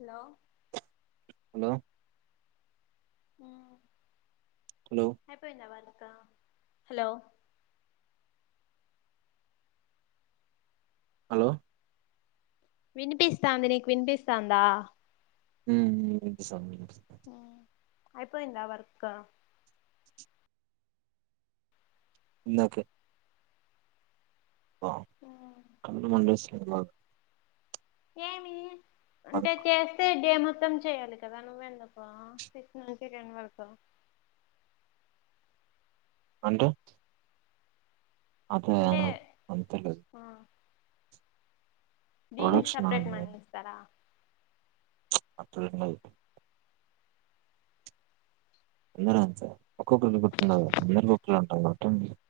Hello hello హ్ hello అయిపోయిందా work hello hello వినిపిస్తాంది నీకు వినిపిస్తాందా హ్ వినిపిస్తంది వినిపిస్తంది అయిపోయిందా వర్కు ఇందాకే అ కళ్ళుమండేస్తున్నాయి ఇలాగా ఏమి అంటే పడుకో చేస్తే డే మొత్తం చేయాలి. కదా నువ్వేందుకో సిక్స్ నుంచి టెన్ వరకు అంటే అదే అ అంటే అంతేకదు [unintelligible] దీనిక్ ప్రొడక్షన్ సపరేట్ మనీఇస్తారా అట్లున్నది అందరు అ సార్ ఒక్కొక్కరికి గుట్ండదా అందరుూ గుట్లు ఉంటాారుట్టండి [unintelligible]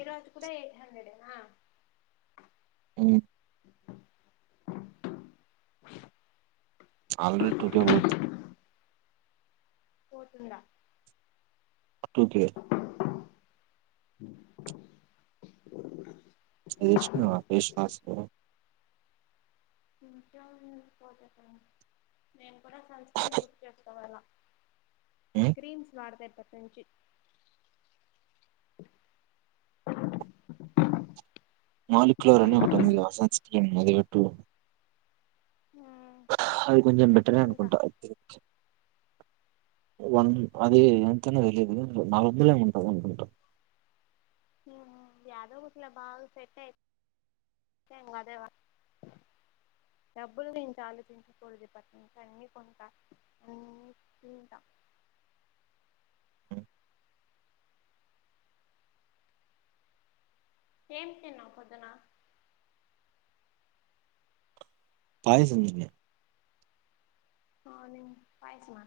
ఈరోజు కూడ ఎయిట్ హండ్రెడ్నా హ్మ్ ఆల్రెడీ టూ కే పోద్ది పోతుందా టూకే తీసుకున్నావా ఫేస్వాష్ ఇంకాే పోత కడి నేను కూడా సన్ స్క్రీన్ బుక్ చేసుకోవాల ఉమ్ [unintelligible] క్రీమ్స్ వాడత ఇప్పటి నుంచి మాలిక్యులర్ అని ఒకటి ఉంది సన్స్క్రీన్ అదిగట్టు అది కొంచెం బెటరే పెట్టుకుంటా అనుకుంటా వన్ అది ఎంతైనా తెలియదు నాలుగు వందలు ఏమోఉంటాది అనుకుంటా హ యాదో గుట్లా బాగా సెట్ అయితే ఏంగా అదేవా డబ్బులు నుంచి ఆలోచించకూడదు పటి నుంచి అన్నీ కొంటా అన్నీ తింటా ఏమి తిన్నావు పొద్దున పాయసము తిన్నె పాయసమా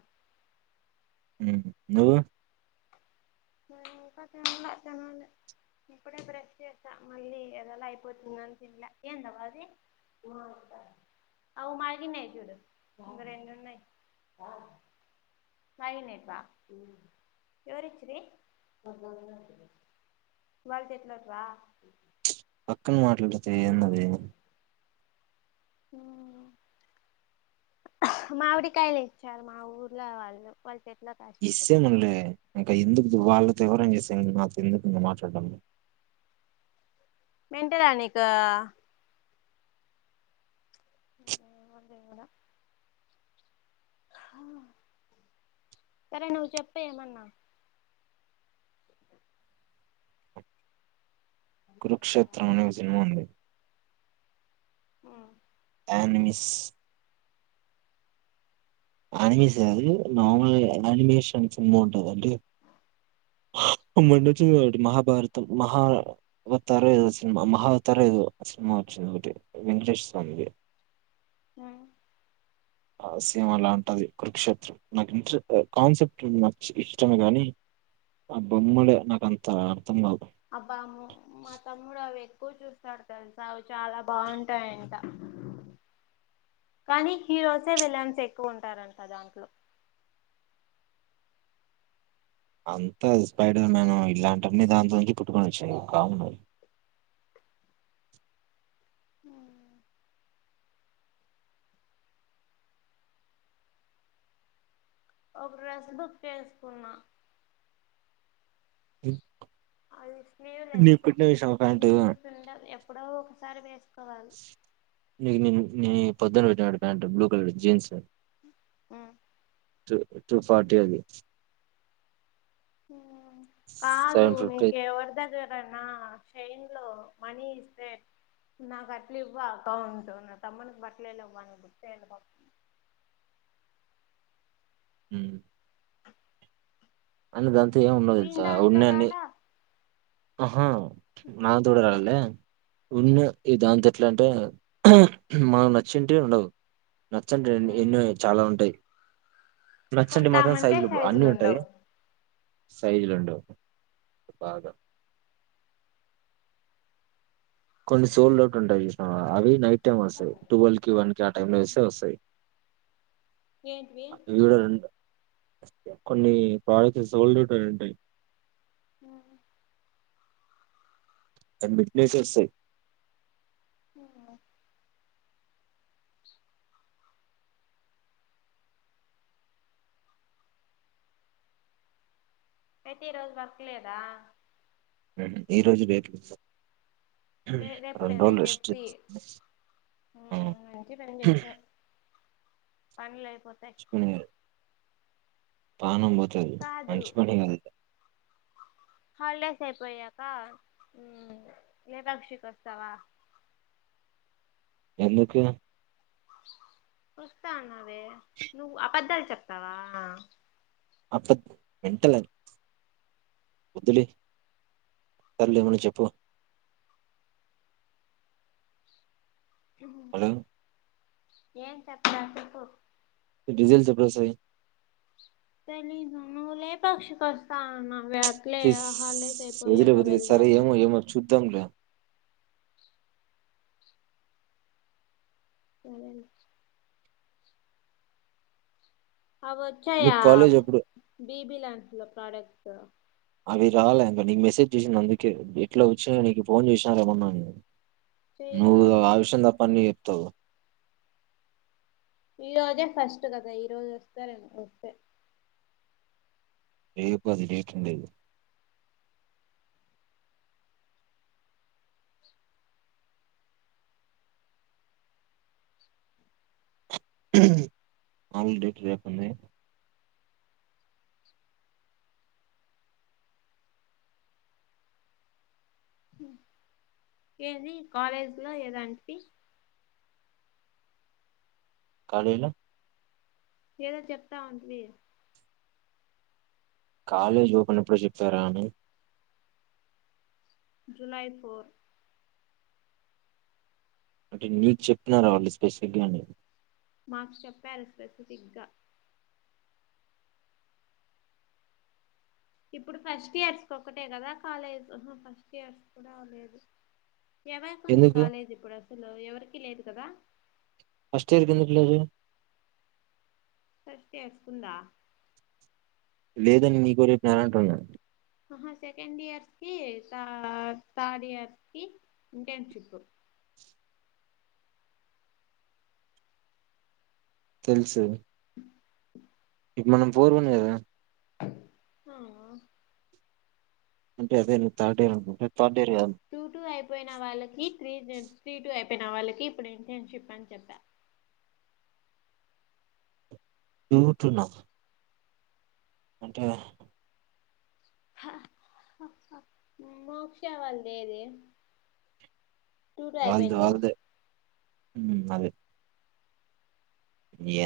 హ్మ్ నువ్వు మేము ఇంకా తినలే, తినాలి ఇప్పుడే బ్రష్ చేస్తా మళ్ళీ ఏదోలా అయిపోతుందని తిల్లే ఏంటవా అది బోండా [unintelligible] అవు మాకిన్న అయి చూడు అందరెన్నున్నాయి మైనేపా [unintelligible] ోరిచ్చి వాళ చెట్లోటివ పక్కన్ మాటలాతే ఎన్నది [unintelligible] హా మావిడి కాయ లే ఇచ్చారు మా ఊరులా వాళ్ళు వాళ్ ఇస్సేమనులే ఇంకా ఎందుకు వాళ్ళతో యవ్వారం చేసే నాకు ఎందుకు ఇంక మాట్లాడడం మంటరా నకు [unintelligible] వంద మ [unintelligible] సరే నువ్వు చెప్పు ఏమన్నా కురుక్షేత్రం అనే ఒక సినిమా ఉంది ఆ ఆనిమిస్ ఆనిమేష్ అది నార్మల్గా ఆనిమేషన్ సినిమా ఉంట అంటే మొన్న వచ్చింది కదా ఒకటి మహాభారతం మహావతారా ఏదో సినిమా మహావతారా ఏదో సినిమా వచ్చింది ఒకటి వెంకటేష్ స్వామిది హ్మ్ సమాల [unintelligible] అది కురుక్షేత్రం నాకు ఇన్ కాన్సెప్ట్ ఇష్టమే గాని ఆ బొమ్మలే నాకంత అర్థం కావు అబ్బా అమ్ మా తమ్ముడు అవి ఎక్కువ చూస్తాడు తెలుసా అ చాలా బాగుంటాయంట అ కానీ హీరోసే విలన్స్ ఎక్కువ ఉంటారంట దాంట్లో అంత స్పైడల్ మ్యాన్ ఇలాంటిన్న దాంతో నుంచి పుట్టుకొని వచ్చాయి కామన్ ఉ ఒక డ్రెస్ బుక్ చేసుకున్నా ఇ అది స్లీవ్లెస్ ప్యాంట్ స్లీవ్స్ండ నేను [unintelligible] ఎప్పుడో ఒకసారి వేసుకోవాలి నీకు నీ నీ పొద్దున పెట్టినాడు ప్యాంట్ బ్లూ కలర్ జీన్స్ అ టూ టూ ఫార్టీ అది ఊ కాదు సెవెన్ ఫిఫ్టీ నీకు ఎవరిదగ్గరన్న షై ఇందులో మనీ ఇస్తే నాకు అట్ల ఇవ్వు అకౌంట్ నా తమ్మనికి బట్టలే లేవ్ [inaudible] ఉ అని దాంతో ఏమి ఉండదు వీన్ తెలుసా దాంట్లో ఉన్నయాన్ని రాలా ఆహా నా తూడరాలలేే ఉన్న ఈ దాంతో ఎట్లా అంటే మనం నచ్చింటే ఉండదు నచ్చింది ఎన్నో చాలా ఉంటాయి నచ్చండి మాత్రం కొందామంటే సైజులు అన్ని ఉంటాయి ఉండవు సైజులు ఉండవ్ బాగా కొన్ని సోల్ అట్ ఉంటాయి చూసినవ అవి నైట్ వస్తాయి టువెల్ కి వన్ కి ఆ టైమ్ లో వస్తే వస్తాయి ఏంటివి ఇవి కూడా రెండు కొన్ని ప్రోడక్ట్స్ సోల్డ్ ఔట్ అని ఉంటాయి అ అడ్మిట్లే [unintelligible] వస్తాయి వునా అయితే ఈ రోజు వర్క్ లేదా లేదు ఈ రోజు రేపు లే రేపు రెండు రోజులు లేదైతే రెస్ట్ ఫ్రీ మంచి ఊ మంచి పని చేశావ్ పనులే అయి ఉన్నాయ్ పానం పోతది కాదు మంచి పని కాదు హాలిడేస్ అయిపోయాక లేపాక్షికి వస్తావా ఎందుకు వస్తా అన్నవే నువ్వు అబద్దాలు చెప్తావా అబద్ధ మెంటల్ వద్దులే సర్లే ఏమన్నా చెప్పు హలో ఏం చెప్పడా చెప్పు నీ రిజెల్స్ ఎప్పుడూ వస్తాయి తెలీదు నువ్వు లేపాక్షి కి వస్తా అన్నావ్ నువ్వే అట్లే ప్లీజ్ హాలిడేస్ అయిపోయాక వెళ్దాము అని దంలే సరేలే అవి వచ్చాయా మీకు కాలేజ్ ఎప్పుడు బిబి లన్స్ లో ప్రడేక్ట్స్ అవి రాలే ఇంకా నీకు మెసేజ్ చేసింది అందుకే ఎట్లా వచ్చినయ నీకు ఫోన్ చేసినా రేమన్నా నేను చేయలే నువ్వు వాళ్ళు ఆవిషయం తప్ప అన్ని చెప్తావు ఈరోజే ఫస్ట్ కదా ఈరోజు వస్తే రెపూ వస్తే రేపు అది డేట్ ఉంది [unintelligible] రేపు ఉంది ఏది కాలేజ్ లో ఏదంటి కాలేజ్ లో ఏదో చెప్తా ఆంటీవి కాలేజ్ ఓపెన్ ఎప్పుడో చెప్పారా అని జులై ఫోర్ అంటే నీకు చెపినారా వాళ్ళు స్పెసిఫిగా అని మాకు చెప్పారు స్పెసిఫిక్ గా ఇప్పుడు ఫస్ట్ ఇయర్స్ కి ఒక్కటే కదా కాలేజ్ ఫస్ట్ ఇయర్స్ కూడా లేదు ఎవరికి ఉంది ఎందుకు కాలేజీ ఇప్పుడు అసలు ఎవరికి లేదు కదా ఫస్ట్ ఇయర్ కి ఎందుకు లేదు ఫస్ట్ ఇయర్స్ కి ఉందా లేదని నీకు ఎవరు చెప్పినారు అంటున్నా ఆహ సెకండ్ ఇయర్స్ కి థర్డ్ ఇయర్స్ కి ఇంటర్న్షిప్ తెలుసు ఇప్పు మనం పోర్ ఉన్నాది కదా అవును అంటే అదే థర్డే అనుకుంట టూ టూ అయిపోయినా వాళ్ళకి త్రీ త్రీ టూ అయిపోయినా వాళ్ళకి ఇప్పుడు ఇంటర్న్షిప్ అని చెప్పారు వింటున్న అంటే హ మోక్ష వాల్దేది టూ టూ అయిపోయింది కదా ఉ అదే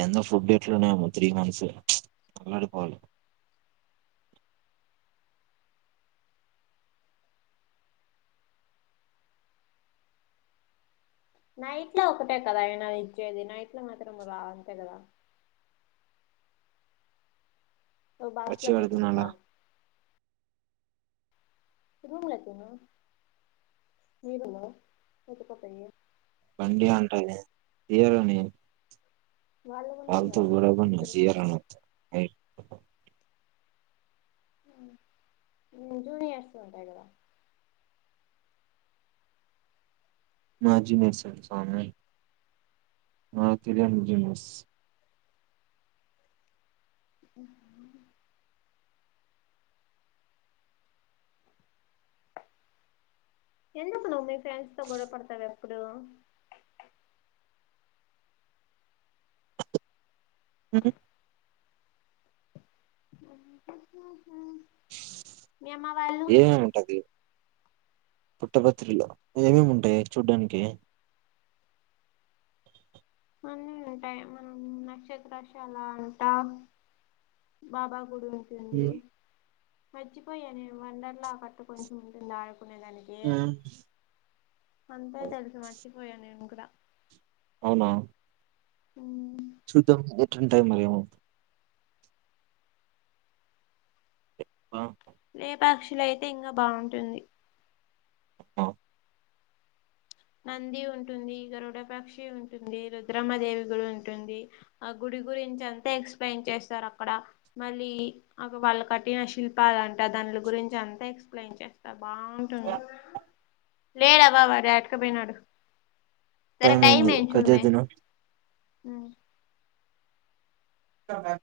ఎండి ఫుడ్ ఏట్లునేమో త్రీ మంత్స్ ఆలాడిపోవాలి నైట్ లో ఒకటే కదా ఏనా ఇచ్చేది నైట్ లో మాత్రం రా అంతే కదా బాక్స్ వచ్చి ల పెట్టి పెట్టీ ఉంచుతా అడుగుతున్నాలా రూమ్ల తిను రూంలో పెట్టక పోయి పండు అంటది ఇయ్యామని వాళ్ళు ఉన్నాయి కాల్ కదా చేయలేదు మీరు ఇద్దరుగా చేయరా జూనియర్స్ ఉంటాయి కదా మా జూనియర్స్ [unintelligible] ఆ ఎందుకు నువ్వు మీ ఫ్రెండ్స్ తో గొడవ పడుతావ్ ఎప్పు డు హ్మ్ మీ అమ్మ వాళ్ళు ఏం అయి ఉంటాది పుట్టపత్రిలో ఏమేమింటాయి చూడ్డానికి అన్నీంటాయి మనం నక్షత్రశాల అంటా బాబా గుడి ఉంటుంది ఉమ్. మర్చిపోయా వండర్లో ఆ కట్టటు కొంచెం ఉంటుంది ఆడు కునేదానికి అంతే తెలుసు మర్చిపోయా నేను కూడా అవునా హ్మ్ చూద్దాం [unintelligible] ఆ లేపాక్షి లో అయితే ఇంకా బాగుంటుంది అ నంది ఉంటుంది గరుడపక్షి ఉంటుంది రుద్రమ్మ దేవి కూడా ఉంటుంది ఆ గుడి గురించి అంతా ఎక్స్ప్లెయిన్ చేస్తారు అక్కడ మళ్ళీ అ వాళ్ళ కట్టిన శిల్పాలంటే గురించింత ఎక్స్ప్లెయిన్ చేస్తాం బాగుంటుంది లేడవా వాడి అటకపోయినాడు సరే టైం టైమ అయింది కట్ చూడమే చేద్దునా సా